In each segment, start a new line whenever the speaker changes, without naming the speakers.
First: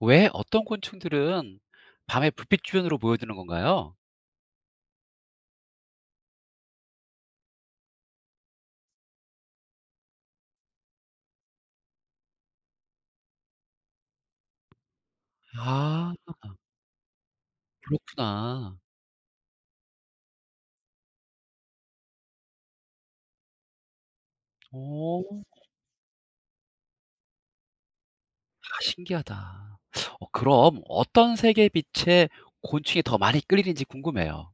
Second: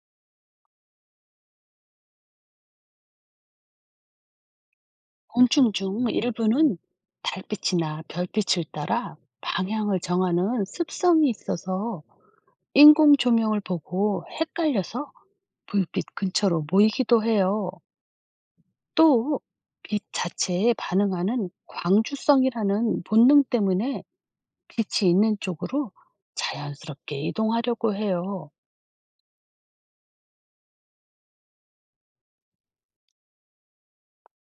왜 어떤 곤충들은 밤에 불빛 주변으로 모여드는 건가요?
곤충 중 일부는 달빛이나 별빛을 따라 방향을 정하는 습성이 있어서 인공 조명을 보고 헷갈려서 불빛
아.
근처로 모이기도 해요.
그렇구나.
또, 빛 자체에 반응하는 광주성이라는 본능 때문에 빛이 있는
오.
쪽으로 자연스럽게 이동하려고 해요.
아, 신기하다. 그럼 어떤 색의 빛에 곤충이 더 많이 끌리는지 궁금해요.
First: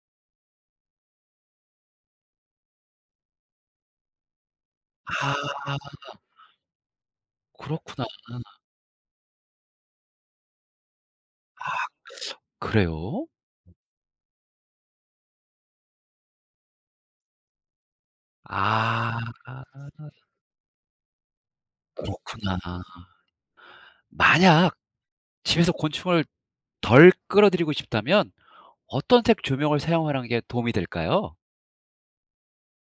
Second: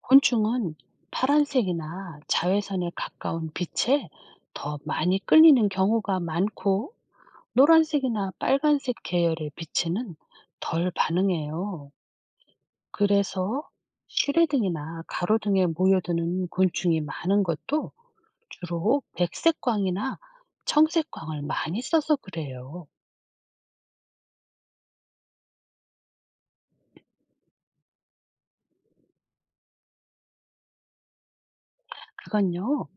곤충은 파란색이나 자외선에 가까운 빛에 더 많이
아.
끌리는 경우가 많고,
그렇구나.
노란색이나 빨간색 계열의 빛에는 덜 반응해요.
그래요?
그래서 실외등이나 가로등에 모여드는 곤충이 많은 것도 주로
아,
백색광이나 청색광을 많이 써서
그렇구나.
그래요.
만약 집에서 곤충을 덜 끌어들이고 싶다면 어떤 색 조명을 사용하는 게 도움이 될까요?
그건요,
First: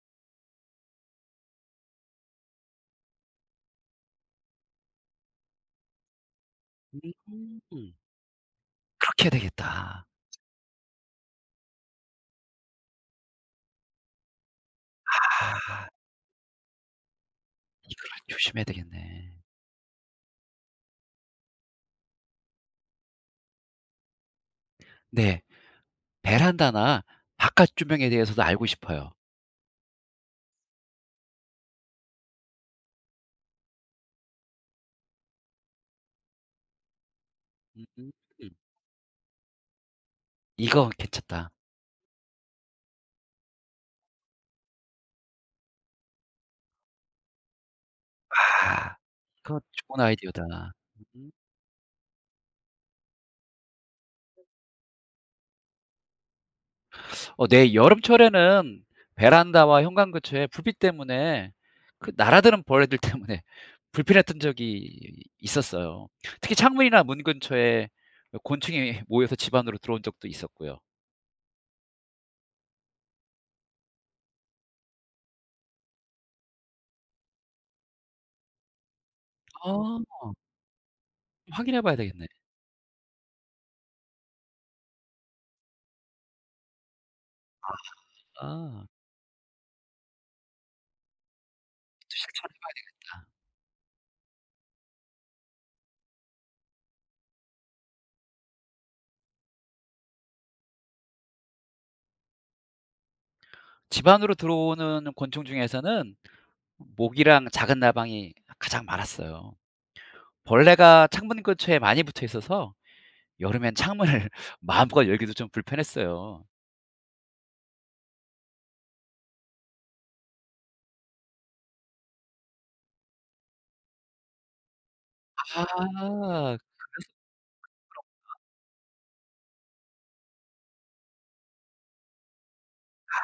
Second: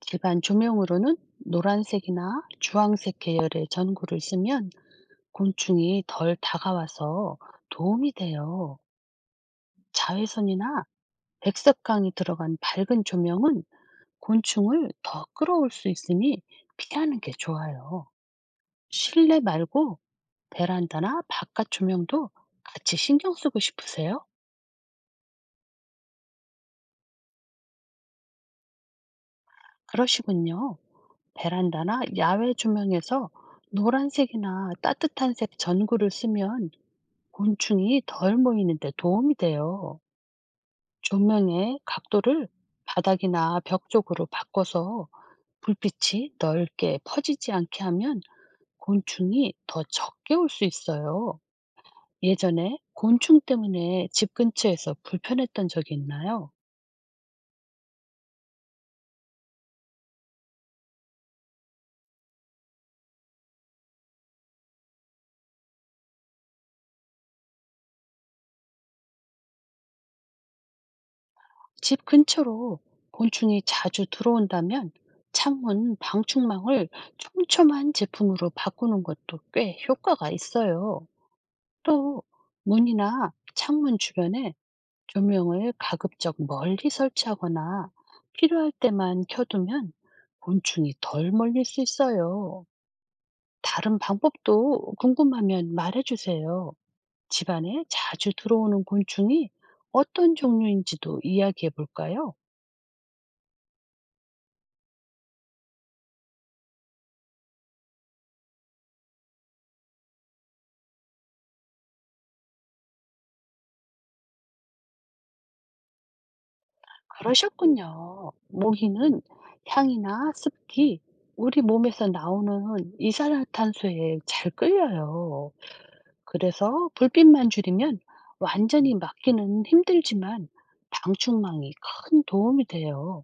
집안 조명으로는 노란색이나 주황색 계열의 전구를 쓰면 곤충이 덜 다가와서
음.
도움이 돼요.
그렇게 해야 되겠다.
자외선이나 백색광이 들어간 밝은 조명은 곤충을 더 끌어올
아.
수 있으니 피하는 게
이걸
좋아요.
조심해야 되겠네.
실내 말고 베란다나 바깥 조명도 같이 신경 쓰고 싶으세요?
네, 베란다나 바깥 조명에 대해서도 알고 싶어요.
그러시군요. 베란다나 야외 조명에서 노란색이나 따뜻한 색 전구를 쓰면 곤충이
음.
덜 모이는데 도움이 돼요.
이거 괜찮다.
조명의 각도를 바닥이나 벽 쪽으로 바꿔서 불빛이 넓게 퍼지지 않게 하면
아,
곤충이
그거
더
좋은
적게 올 수
아이디어다. 음.
있어요. 예전에 곤충 때문에 집 근처에서 불편했던 적이 있나요?
네. 여름철에는 베란다와 현관 근처에 불빛 때문에 그 날아드는 벌레들 때문에 불편했던 적이 있었어요. 특히 창문이나 문 근처에 곤충이 모여서 집 안으로 들어온 적도 있었고요.
집 근처로 곤충이 자주 들어온다면 창문 방충망을 촘촘한 제품으로 바꾸는 것도 꽤
아,
효과가 있어요.
확인해 봐야
또
되겠네.
문이나 창문 주변에 조명을 가급적 멀리 설치하거나 필요할
아.
때만 켜두면 곤충이 덜 몰릴 수 있어요. 다른 방법도 궁금하면 말해주세요. 집안에 자주 들어오는 곤충이 어떤 종류인지도 이야기해 볼까요?
집 안으로 들어오는 곤충 중에서는 모기랑 작은 나방이 가장 많았어요. 벌레가 창문 근처에 많이 붙어 있어서 여름엔 창문을 마음껏 열기도 좀 불편했어요.
그러셨군요. 모기는 향이나 습기, 우리 몸에서 나오는 이산화탄소에 잘 끌려요.
아, 아,
그래서 불빛만 줄이면 완전히 막기는 힘들지만 방충망이 큰 도움이 돼요.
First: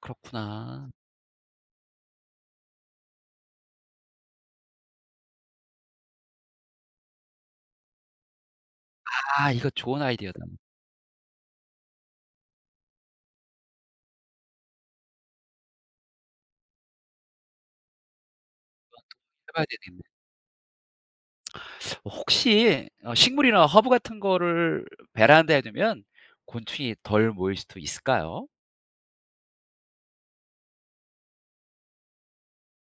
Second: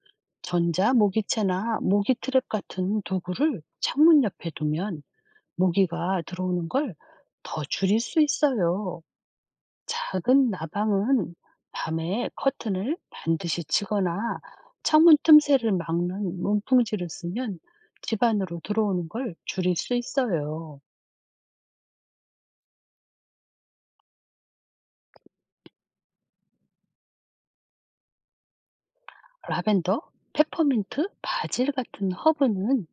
그렇구나.
전자 모기채나 모기 트랩 같은 도구를 창문 옆에 두면 모기가 들어오는 걸 더 줄일 수 있어요.
아, 이거 좋은 아이디어다.
작은 나방은 밤에 커튼을 반드시 치거나 창문 틈새를 막는 문풍지를 쓰면 집 안으로 들어오는 걸
해 봐야
줄일 수
되겠네.
있어요.
혹시 식물이나 허브 같은 거를 베란다에 두면 곤충이 덜 모일 수도 있을까요?
라벤더, 페퍼민트, 바질 같은 허브는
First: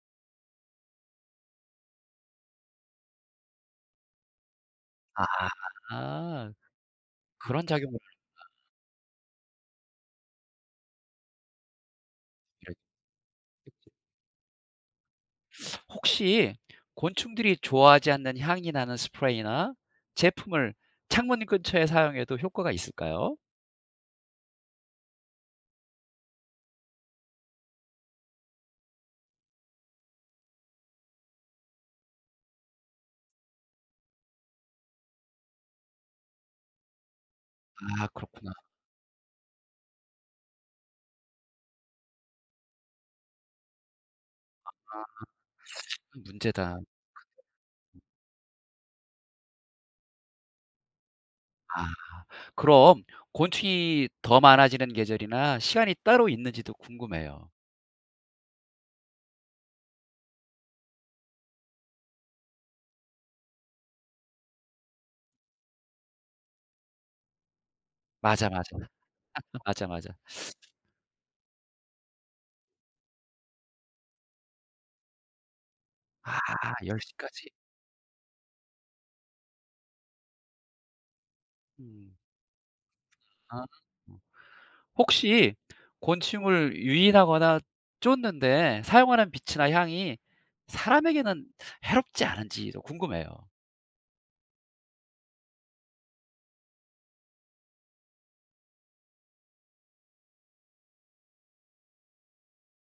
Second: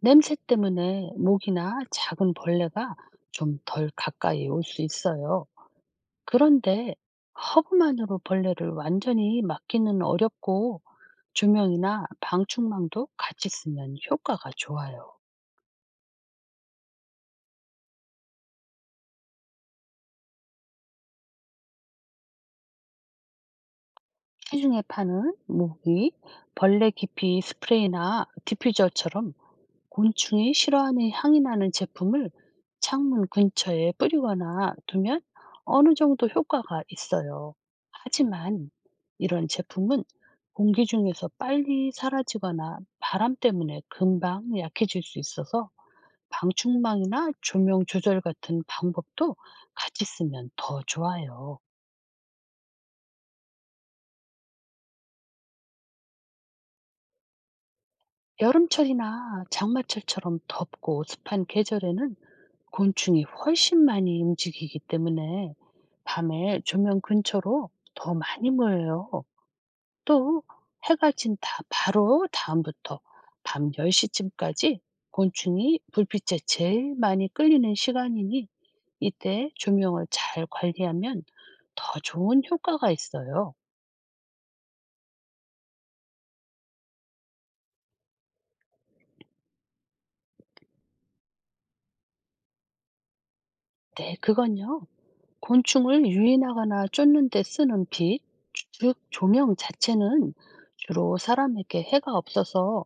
냄새 때문에 모기나 작은 벌레가 좀 덜 가까이 올 수 있어요.
아,
그런데
그런 작용을.
허브만으로 벌레를 완전히 막기는 어렵고 조명이나 방충망도 같이 쓰면 효과가 좋아요.
혹시 곤충들이 좋아하지 않는 향이 나는 스프레이나 제품을 창문 근처에 사용해도 효과가 있을까요?
시중에 파는 모기, 벌레 기피 스프레이나 디퓨저처럼 곤충이 싫어하는 향이 나는 제품을 창문 근처에 뿌리거나 두면 어느 정도 효과가 있어요.
아, 그렇구나.
하지만 이런 제품은 공기 중에서 빨리 사라지거나 바람 때문에 금방 약해질 수 있어서
문제다.
방충망이나 조명 조절 같은 방법도 같이 쓰면 더 좋아요.
아, 그럼 곤충이 더 많아지는 계절이나 시간이 따로 있는지도 궁금해요.
여름철이나 장마철처럼 덥고 습한 계절에는 곤충이 훨씬 많이 움직이기 때문에 밤에 조명 근처로 더
맞아,
많이
맞아.
모여요.
맞아, 맞아.
또 해가 진다 바로 다음부터 밤 10시쯤까지 곤충이 불빛에
아,
제일
10시
많이
시까지.
끌리는 시간이니 이때 조명을 잘 관리하면 더
음.
좋은 효과가 있어요.
아. 혹시 곤충을 유인하거나 쫓는데 사용하는 빛이나 향이 사람에게는 해롭지 않은지도 궁금해요.
네, 그건요. 곤충을 유인하거나 쫓는 데 쓰는 빛, 즉 조명 자체는 주로 사람에게 해가 없어서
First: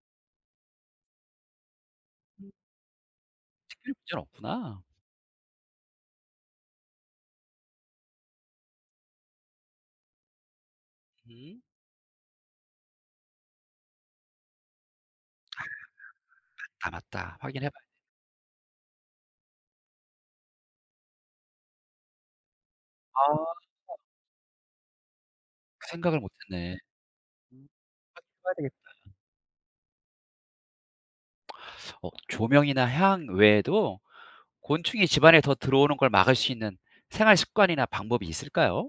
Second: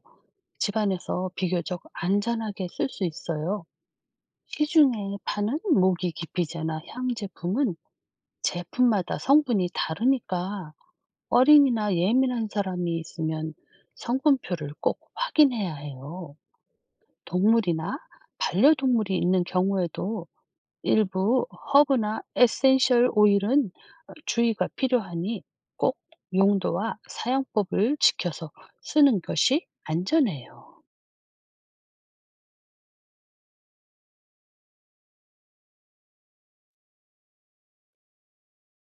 집안에서 비교적 안전하게 쓸 수 있어요.
별 문제는 없구나.
시중에 파는 모기 기피제나 향 제품은 제품마다 성분이 다르니까
음.
어린이나 예민한 사람이 있으면 성분표를 꼭 확인해야 해요.
아, 맞다. 확인해 봐야.
동물이나 반려동물이 있는 경우에도 일부 허브나 에센셜
아,
오일은 주의가 필요하니
그
꼭
생각을 못 했네.
용도와
음, 해
사용법을 지켜서
봐야 되겠.
쓰는 것이 안전해요.
어, 조명이나 향 외에도 곤충이 집안에 더 들어오는 걸 막을 수 있는 생활 습관이나 방법이 있을까요?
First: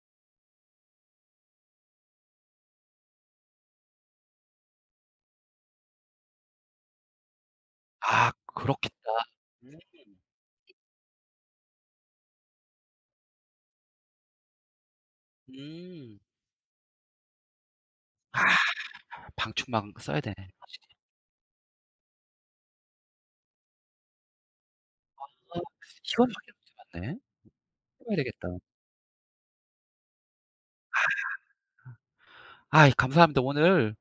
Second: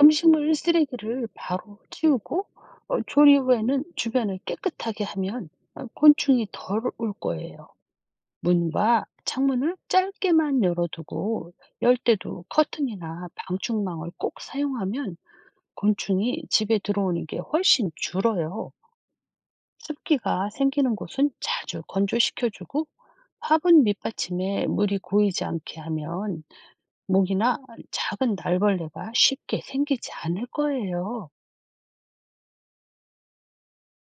음식물 쓰레기를 바로 치우고 조리 후에는 주변을 깨끗하게 하면 곤충이 덜 올 거예요.
아, 그렇겠다.
문과 창문을
음.
짧게만 열어두고 열 때도 커튼이나 방충망을 꼭 사용하면
음.
곤충이 집에 들어오는 게 훨씬
아,
줄어요.
방충망 써야 되네
습기가
확실히.
생기는 곳은 자주 건조시켜주고 화분 밑받침에 물이 고이지
아,
않게
이건
하면
확인 못 해 봤네. 해
모기나
봐야
작은
되겠다.
날벌레가 쉽게 생기지 않을 거예요.
아이, 감사합니다. 오늘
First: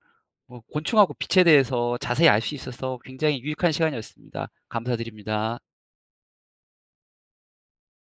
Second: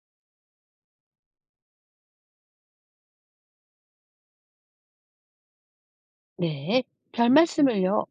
뭐 곤충하고 빛에 대해서 자세히 알 수 있어서 굉장히 유익한 시간이었습니다. 감사드립니다.
네, 별 말씀을요.